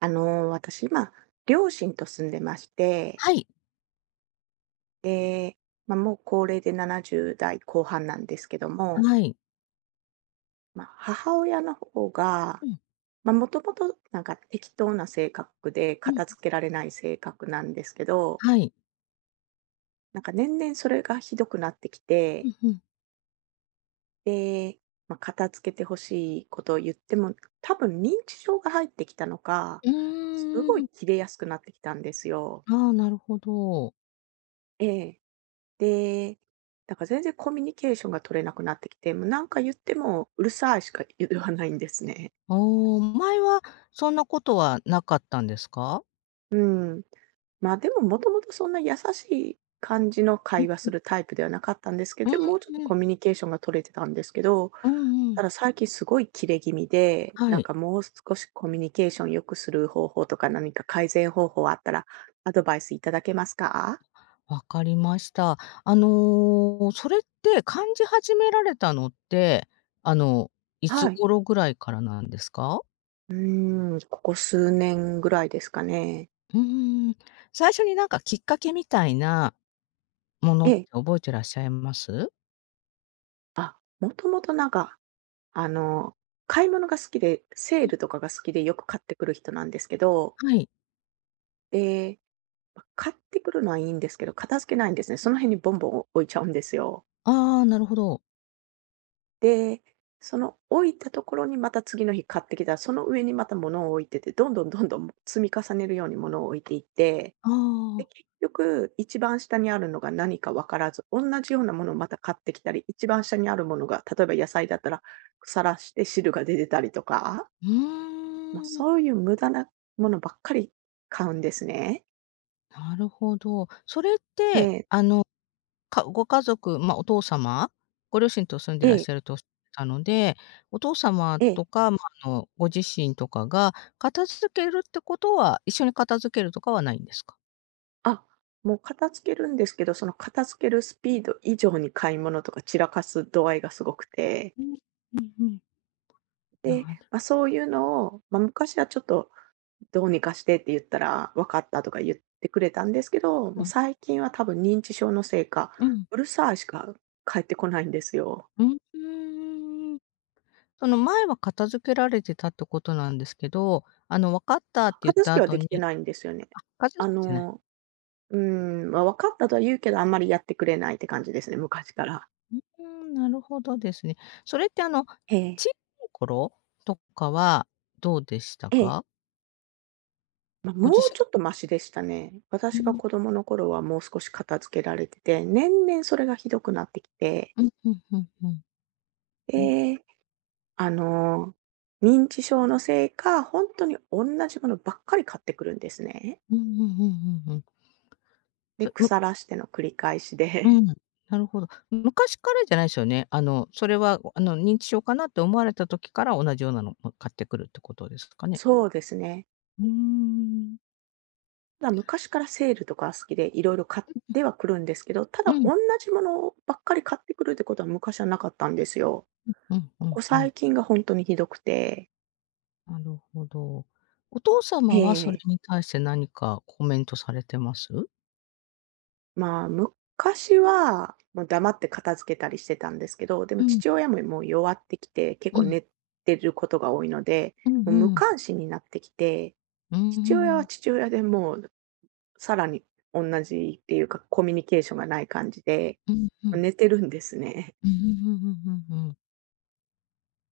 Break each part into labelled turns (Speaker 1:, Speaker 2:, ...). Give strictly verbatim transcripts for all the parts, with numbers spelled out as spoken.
Speaker 1: あの、私今両親と住んでまして。
Speaker 2: はい。
Speaker 1: え、ま、もう高齢でななじゅうだい後半なんですけども。
Speaker 2: はい。
Speaker 1: ま、母親の方が、
Speaker 2: うん。
Speaker 1: ま、もともとなんか適当な性格で
Speaker 2: うん。
Speaker 1: 片付けられない性格なんですけど。
Speaker 2: はい。
Speaker 1: なんか年々それがひどくなってき
Speaker 2: う
Speaker 1: て。
Speaker 2: ん、ふん。
Speaker 1: で、ま、片付けて欲しいことを言っても、多分認知症が入ってきたのか、
Speaker 2: う
Speaker 1: すご
Speaker 2: ー
Speaker 1: い
Speaker 2: ん。
Speaker 1: キレやすくなってきたんですよ。
Speaker 2: ああ、なるほど。
Speaker 1: ええ。で、だから全然コミュニケーションが取れなくなってきて、もう、何か言ってもうるさいしか、い言わないんですね。
Speaker 2: ああ。前はそんなことはなかったんですか？
Speaker 1: うん。ま、でももともとそんな優しい感じの
Speaker 2: うん
Speaker 1: 会話
Speaker 2: う
Speaker 1: す
Speaker 2: ん。
Speaker 1: るタイプではなかったんですけ
Speaker 2: う
Speaker 1: ど、でもうちょっと
Speaker 2: ん。
Speaker 1: コミュニケーションが取れてたんですけど。
Speaker 2: うんうん。
Speaker 1: ただ最近すごいキレ気味で、
Speaker 2: は
Speaker 1: なん
Speaker 2: い。
Speaker 1: かもう少しコミュニケーション良くする方法とか何か改善方法あったらアドバイスいただけますか？
Speaker 2: 分かりました。あの、それって感じ始められたのって、あのいつ
Speaker 1: はい。
Speaker 2: 頃ぐらいからなんですか？
Speaker 1: うーん、ここ数年ぐらいですかね。
Speaker 2: うーん。最初になんかきっかけみたいなもの
Speaker 1: え
Speaker 2: って
Speaker 1: え。
Speaker 2: 覚えてらっしゃいます？
Speaker 1: あ、もともとなんか、あの、買い物が好きで、セー
Speaker 2: うん。
Speaker 1: ルとかが好きでよく買ってくる人なんですけど。
Speaker 2: はい。
Speaker 1: ええ、ま、買ってくるのはいいんですけど、片付けないんですね。その辺にボンボン、お置いちゃうんですよ。
Speaker 2: ああ、なるほど。
Speaker 1: で、その置いたところにまた次の日買ってきたら、その上にまた物を置いてて、どんどんどんどん、も積み重ねるように物を置いていって、
Speaker 2: あ
Speaker 1: で、
Speaker 2: あ。
Speaker 1: 結局一番下にあるのが何かわからず、おんなじようなものをまた買ってきたり、一番下にあるものが、例えば野菜だったら腐らして汁が出てたりとか。
Speaker 2: う
Speaker 1: ま、
Speaker 2: ーん。
Speaker 1: そういう無駄なものばっかり買うんですね。
Speaker 2: なるほど。それっ
Speaker 1: え
Speaker 2: て、
Speaker 1: え。
Speaker 2: あの、かご家族、まあ、お父様ご両親と住んでら
Speaker 1: え
Speaker 2: っ
Speaker 1: え。
Speaker 2: しゃるとおっしゃってたので、お父様
Speaker 1: ええ。
Speaker 2: とか、ま、あの、ご自身とかが片付けるってことは一緒に片付けるとかはないんですか？
Speaker 1: あ、もう片付けるんですけど、その片付けるスピード以上に買い物とか散らかす度合いがすごくて。
Speaker 2: う、うんうん。
Speaker 1: で、
Speaker 2: なる。
Speaker 1: ま、そういうのを、ま、昔はちょっと「どうにかして」って言ったら「分かった」とか言ってくれたんですけど、
Speaker 2: う
Speaker 1: もう
Speaker 2: ん。
Speaker 1: 最近は多分認知症のせいか
Speaker 2: うん。
Speaker 1: 「うるさい」しか返ってこないんですよ。
Speaker 2: ううーん。あの、前は片付けられてたってことなんですけど、あの「分かった」っ
Speaker 1: あ、
Speaker 2: て言っ
Speaker 1: 片
Speaker 2: た
Speaker 1: 付けは
Speaker 2: 後
Speaker 1: でき
Speaker 2: に
Speaker 1: てないんですよね。
Speaker 2: あ、片
Speaker 1: あ
Speaker 2: 付けてない。
Speaker 1: の、うん、ま「分かった」とは言うけど、あんまりやってくれないって感じですね、昔から。
Speaker 2: ううーん、なるほどですね。それって、あの、小
Speaker 1: ええ。
Speaker 2: さい頃とかはどうでした
Speaker 1: ええ。
Speaker 2: か？
Speaker 1: ま、
Speaker 2: ご
Speaker 1: も
Speaker 2: 自
Speaker 1: うち
Speaker 2: 身
Speaker 1: ょっとましでしたね。
Speaker 2: う
Speaker 1: 私が
Speaker 2: ん。
Speaker 1: 子供の頃はもう少し片付けられてて、年々それがひどくなってきて。
Speaker 2: うん、ふんふんふん。ふん。
Speaker 1: で、あの、認知症のせいか、ほんとにおんなじ物ばっかり買ってくるんですね。
Speaker 2: うんうんうんうんうん。
Speaker 1: で、
Speaker 2: それ、む
Speaker 1: 腐らしての繰り返しで。
Speaker 2: うん。なるほど。昔からじゃないすよね。あの、それは、ごあの、認知症かなって思われた時から同じようなのも買ってくるってことですかね？
Speaker 1: そうですね。
Speaker 2: うーん。
Speaker 1: ま、昔からセールとかは好きで、色々買っ
Speaker 2: うんうん。
Speaker 1: てはくるんですけど、た
Speaker 2: う
Speaker 1: だ、
Speaker 2: ん。
Speaker 1: おんなじものばっかり買ってくるってことは昔はなかったんですよ。
Speaker 2: うんうんう
Speaker 1: こ
Speaker 2: ん
Speaker 1: こ
Speaker 2: うん。
Speaker 1: 最近がほんとにひどくて。
Speaker 2: なるほど。お父
Speaker 1: え
Speaker 2: 様
Speaker 1: え
Speaker 2: は
Speaker 1: え
Speaker 2: それ
Speaker 1: え。
Speaker 2: に対して何かコメントされてます？
Speaker 1: まあ、昔はもう黙って片付けたりしてたんですけど、で
Speaker 2: う
Speaker 1: も
Speaker 2: ん。
Speaker 1: 父親も、いもう弱ってきて、結
Speaker 2: う
Speaker 1: 構
Speaker 2: ん。
Speaker 1: 寝てることが多いので、
Speaker 2: う
Speaker 1: も
Speaker 2: ん
Speaker 1: う無
Speaker 2: うん。
Speaker 1: 関心になってきて、
Speaker 2: うー
Speaker 1: 父親は
Speaker 2: ん。
Speaker 1: 父親でもうさらにおんなじっていうか、コミュニケーションがない感じで、
Speaker 2: うんう
Speaker 1: ま、
Speaker 2: ん。
Speaker 1: 寝てるんですね。
Speaker 2: うんうんうんうんうんうん。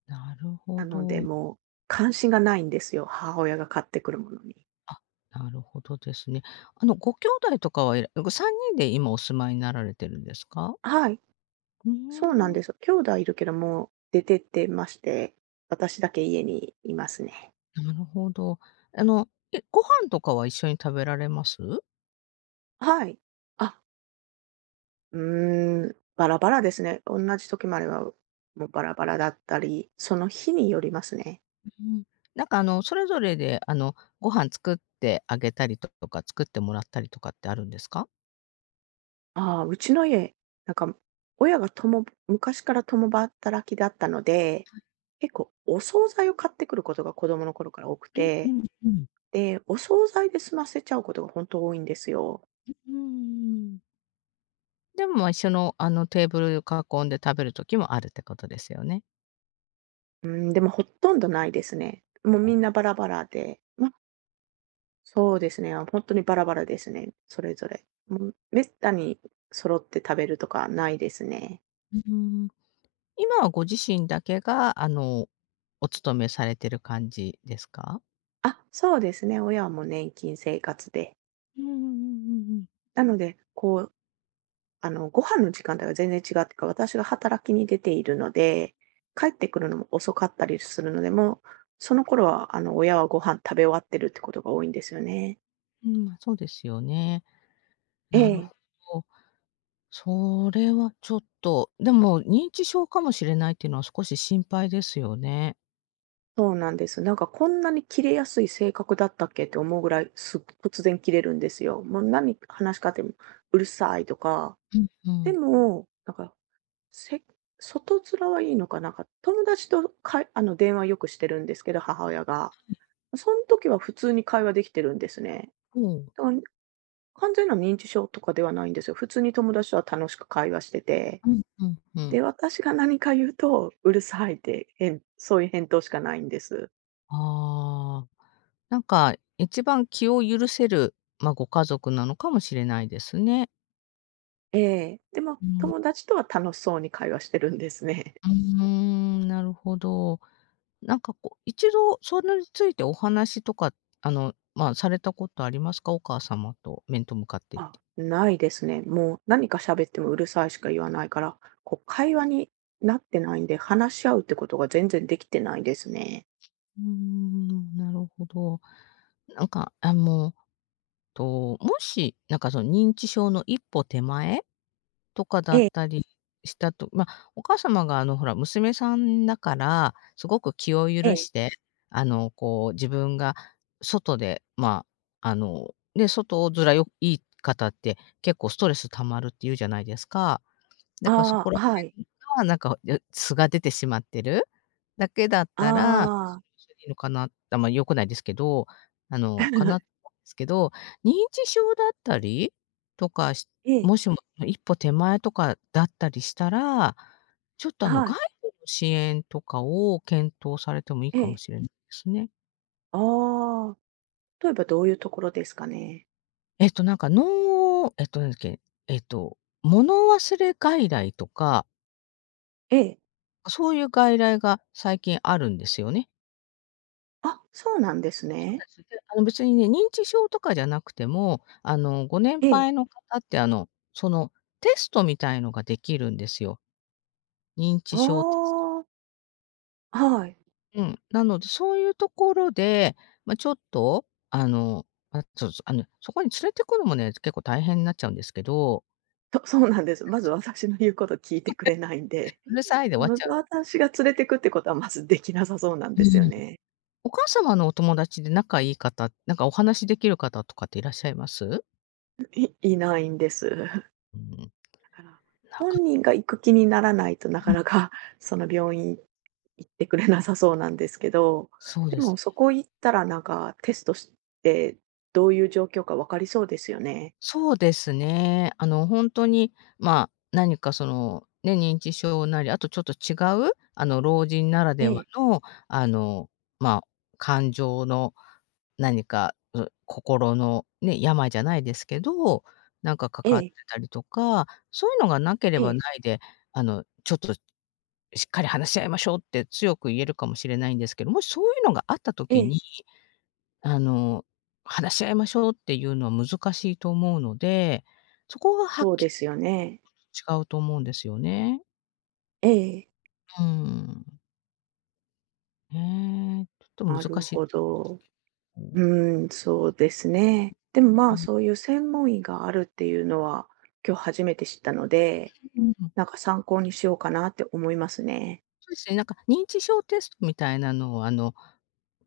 Speaker 2: なるほ
Speaker 1: なので
Speaker 2: ど。
Speaker 1: もう関心がないんですよ、母親が買ってくるものに。
Speaker 2: あ、なるほどですね。あの、ご兄弟とかはいらごさんにんで今お住まいになられてるんですか？
Speaker 1: はい。
Speaker 2: うう
Speaker 1: そうなん
Speaker 2: ーん。
Speaker 1: です。兄弟いるけどもう出てってまして、私だけ家にいますね。
Speaker 2: なるほど。あの、え、ご飯とかは一緒に食べられます？
Speaker 1: あ、はい。あ。うーん、バラバラですね。おんなじ時もあれば、もうバラバラだったり、その日によりますね。
Speaker 2: う、ふん。なんかあのそれぞれであのご飯作ってあげたりととか、作ってもらったりとかってあるんですか？
Speaker 1: ああ、うちの家、なんか親が共昔から共働きだったので、
Speaker 2: はい。
Speaker 1: 結構お惣菜を買ってくることが子供の頃から多く
Speaker 2: うんう
Speaker 1: て。
Speaker 2: ん、ふん。
Speaker 1: で、お惣菜で済ませちゃうことが本当多いんですよ。
Speaker 2: ううんうんうん。でも、ま、一緒のあのテーブル、ゆ、囲んで食べる時もあるってことですよね。
Speaker 1: うーん、でもほっとんどないですね。もう
Speaker 2: あ。
Speaker 1: みんなバラバラで。まそうですね、あ、ほんとにバラバラですね、それぞれ。うん。滅多に揃って食べるとかないですね。
Speaker 2: ううーん。今はご自身だけが、あの、お勤めされてる感じですか？
Speaker 1: あ、そうですね。親はもう年金生活で。
Speaker 2: うんうんうんうんうん。
Speaker 1: なので、こうあの、ご飯の時間帯が全然違うってか、私が働きに出ているので、帰ってくるのも遅かったりするので、もう、その頃はあの親はご飯食べ終わってるってことが多いんですよね。
Speaker 2: うん、まあそうですよね。
Speaker 1: え
Speaker 2: なる
Speaker 1: え。
Speaker 2: ほど、それはちょっと。でも、認知症かもしれないっていうのは少し心配ですよね。
Speaker 1: そうなんです。なんかこんなにキレやすい性格だったっけって思うぐらい、す突然キレるんですよ。もうなに、話しかても、うるさいとか。
Speaker 2: うんう
Speaker 1: で
Speaker 2: ん。
Speaker 1: もなんか、せ外面はいいのか、なんか、友達とかいあの、電話よくしてるんですけど、母親が。
Speaker 2: はい。
Speaker 1: そん時は普通に会話できてるんですね。
Speaker 2: うん。
Speaker 1: だからに、完全な認知症とかではないんですよ。普通に友達とは楽しく会話してて。
Speaker 2: うんうんうん。
Speaker 1: で、私が何か言うと、うるさいって、へんそういう返答しかないんです。
Speaker 2: ああ、なんか、一番気を許せる、ま、ご家族なのかもしれないですね。
Speaker 1: ええ、でも
Speaker 2: うん。
Speaker 1: 友達とは楽しそうに会話してるんですね。
Speaker 2: うーん、なるほど。なんかこう、一度それについてお話とか、あの、まあ、されたことありますか？お母様と面と向かっていって。
Speaker 1: あ、ないですね。もう何か喋っても「うるさい」しか言わないから、こう、会話になってないんで、話し合うってことが全然できてないですね。
Speaker 2: うーん、なるほど。なんか、あ、もう、と、もし、なんかその、認知症の一歩手前とかだ
Speaker 1: え
Speaker 2: っ
Speaker 1: え。
Speaker 2: たりしたとまあ、お母様があの、ほら、娘さんだから、すごく気を
Speaker 1: え
Speaker 2: 許
Speaker 1: え。
Speaker 2: して、あの、こう、自分が外でまあ、あの、ね、外面よいい方って結構ストレス溜まるって言うじゃないですか。だからそこ
Speaker 1: あ
Speaker 2: ら
Speaker 1: あ、はい。
Speaker 2: 辺はなんか、よ素が出てしまってるだけだっ
Speaker 1: あ
Speaker 2: たら、それは
Speaker 1: あ。
Speaker 2: それで、いいのかなって、あんまり良くないですけど、あの、かな すけど、認知症だったりとかし
Speaker 1: ええ。
Speaker 2: もしも一歩手前とかだったりしたら、ちょっとあの、
Speaker 1: は
Speaker 2: 外
Speaker 1: い。
Speaker 2: 部の支援とかを検討されてもいい
Speaker 1: え
Speaker 2: かも
Speaker 1: え。
Speaker 2: しれないですね。
Speaker 1: ああ、とえばどういうところですかね？
Speaker 2: えっとなんか、脳えっと何だっけ、えっと、物忘れ外来とか
Speaker 1: ええ。
Speaker 2: あ、そういう外来が最近あるんですよね。
Speaker 1: あ、そうなんです
Speaker 2: そう
Speaker 1: ね。
Speaker 2: です。で、あの、別にね、認知症とかじゃなくても、あの、ご年
Speaker 1: ええ。
Speaker 2: 配の方ってあの、そのテストみたいのができるんですよ、認
Speaker 1: あ
Speaker 2: 知症テスト。
Speaker 1: あ。あ、はい。
Speaker 2: うん、なので、そういうところで、ま、ちょっと、あの、あ、そうそう、あの、そこに連れてくのもね、結構大変なっちゃうんですけど
Speaker 1: そそうなんです。まず、私の言うこと聞い
Speaker 2: そ
Speaker 1: て
Speaker 2: れ。
Speaker 1: くれないんで、
Speaker 2: うる さいで終わっ
Speaker 1: ま
Speaker 2: ちゃ
Speaker 1: ず
Speaker 2: う。
Speaker 1: 私が連れてくってことは、まずできなさそうなん
Speaker 2: うー
Speaker 1: ですよ
Speaker 2: ん。
Speaker 1: ね。
Speaker 2: お母様のお友達で仲いい方、なんかお話できる方とかっていらっしゃいます？
Speaker 1: んいいないんです。だ
Speaker 2: うん。
Speaker 1: から、
Speaker 2: なか
Speaker 1: 本人が行く気にならないと、な
Speaker 2: あ、うん。
Speaker 1: かなかその病院行ってくれなさそうなんですけど、
Speaker 2: そう
Speaker 1: で
Speaker 2: です。
Speaker 1: も、そこ行ったらなんか、テストしてどういう状況か分かりそうですよね？
Speaker 2: そうですね。あの、ほんとに、まあ、なにかその、ね、認知症なり、あとちょっと違う、あの、老人なら
Speaker 1: え
Speaker 2: では
Speaker 1: え。
Speaker 2: の、あの、まあ、感情の何かう心のね、病じゃないですけど、なんかか
Speaker 1: え
Speaker 2: かって
Speaker 1: え。
Speaker 2: たりとか、そういうのがなけれ
Speaker 1: え
Speaker 2: ば
Speaker 1: え。
Speaker 2: ないで、あの「ちょっとしっかり話し合いましょう」って強く言えるかもしれないんですけど、もしそういうのがあった時
Speaker 1: ええ。
Speaker 2: に、あの、話し合いましょうっていうのは難しいと思うので、そこがはっ
Speaker 1: そう
Speaker 2: き
Speaker 1: で
Speaker 2: り
Speaker 1: すよね。
Speaker 2: 違うと思うんですよね。
Speaker 1: ええ。
Speaker 2: うーん。うーん。ちょっと
Speaker 1: な
Speaker 2: 難
Speaker 1: る
Speaker 2: しいで
Speaker 1: ほど。
Speaker 2: すね。うん。
Speaker 1: うーん、そうですね。でも、ま
Speaker 2: う
Speaker 1: あ、
Speaker 2: ん。
Speaker 1: そういう専門医があるっていうのは、今日初めて知ったので。
Speaker 2: うんうんうん。
Speaker 1: なんか参考にしようかなって思いますね。
Speaker 2: そうですね。なんか、認知症テストみたいなのを、あの、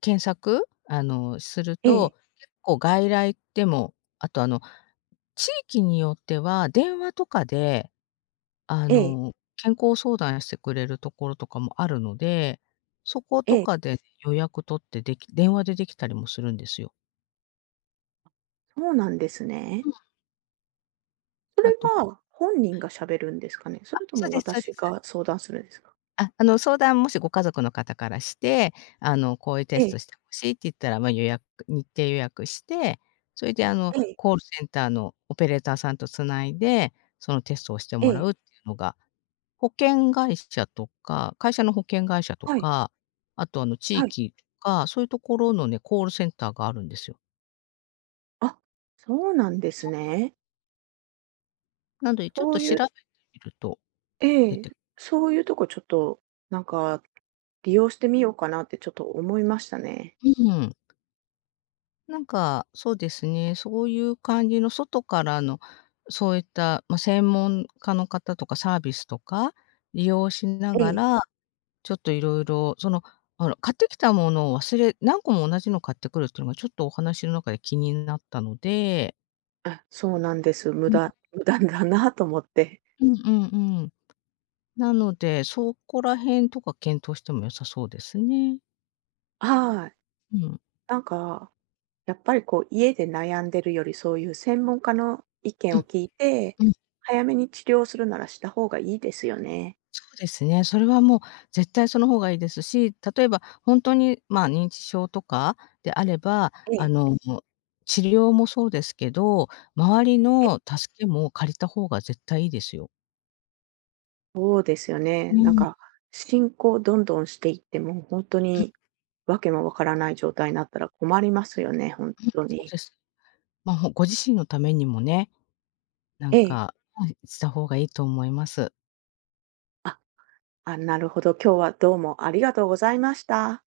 Speaker 2: 検索、あの、する
Speaker 1: ええ。
Speaker 2: と、結構外来でも。あと、あの、地域によっては電話とかで、あ
Speaker 1: ええ。
Speaker 2: の、健康相談してくれるところとかもあるので。そこと
Speaker 1: ええ。
Speaker 2: かで予約取ってでき電話でできたりもするんですよ。
Speaker 1: そうなんですね。
Speaker 2: はい。
Speaker 1: そ
Speaker 2: あ
Speaker 1: れ
Speaker 2: と、ほ
Speaker 1: は、本人
Speaker 2: はい。
Speaker 1: が喋るんですかね。そ
Speaker 2: あ、
Speaker 1: れと
Speaker 2: そう
Speaker 1: も
Speaker 2: ですそうで
Speaker 1: 私
Speaker 2: す。
Speaker 1: が相談するんですか？
Speaker 2: あ、あの、相談もし、ご家族の方からして。あの、こういうテ
Speaker 1: え
Speaker 2: ス
Speaker 1: え。
Speaker 2: トして欲しいって言ったら、ま、予約日程予約して、それで、あの、
Speaker 1: ええ。
Speaker 2: コールセンターのオペレーターさんと繋いで、そのテストをして
Speaker 1: え
Speaker 2: もら
Speaker 1: え。
Speaker 2: うっていうのが。保険会社とか会社の保険会社と
Speaker 1: はい。
Speaker 2: か、あと、あの、地
Speaker 1: はい。
Speaker 2: 域とか。そういうところのね、コールセンターがあるんですよ。
Speaker 1: あ、そうなんです
Speaker 2: うん。
Speaker 1: ね。
Speaker 2: なので、ちょっ
Speaker 1: そ
Speaker 2: と
Speaker 1: う
Speaker 2: 調
Speaker 1: い
Speaker 2: べ
Speaker 1: う
Speaker 2: てみると、
Speaker 1: え
Speaker 2: 出
Speaker 1: え、
Speaker 2: て
Speaker 1: そういうとこ、ちょっと、なんか、利用してみようかなってちょっと思いましたね。
Speaker 2: うん。なんか、そうですね、そういう感じの外からのそういった、ま、専門家の方とかサービスとか利用しな
Speaker 1: え
Speaker 2: が
Speaker 1: え。
Speaker 2: ら、ちょっと色々そのほら買ってきたものを忘れ何個も同じの買ってくるっていうのがちょっとお話の中で気になったので。
Speaker 1: あ、そうなんです。無
Speaker 2: うん。
Speaker 1: 駄、無駄だなと思って。
Speaker 2: うんうんうん。なので、そこら辺とか検討しても良さそうですね。
Speaker 1: はい。
Speaker 2: うん。
Speaker 1: なんか、やっぱりこう家で悩んでるより、そういう専門家の意
Speaker 2: う
Speaker 1: 見を
Speaker 2: ん、
Speaker 1: 聞いて、
Speaker 2: うん。
Speaker 1: 早めに治療するならした方がいいですよね。
Speaker 2: そうですね。それはもう絶対その方がいいですし、例えば本当にまあ、認知症とかであれば、
Speaker 1: え
Speaker 2: あ
Speaker 1: え。
Speaker 2: の、治療もそうですけど、周り
Speaker 1: ええ。
Speaker 2: の助けも借りた方が絶対いいですよ。
Speaker 1: そうですよね。
Speaker 2: う
Speaker 1: なん
Speaker 2: ん。
Speaker 1: か進行どんどんしていって、もう本当
Speaker 2: うん。
Speaker 1: にわけもわからない状態になったら困りますよね、本
Speaker 2: うん、
Speaker 1: 当
Speaker 2: そう
Speaker 1: に。
Speaker 2: です。ま、ほご自身のためにもね、なん
Speaker 1: ええ。
Speaker 2: か、はい、した方がいいと思います。
Speaker 1: あ、あ、なるほど、今日はどうもありがとうございました。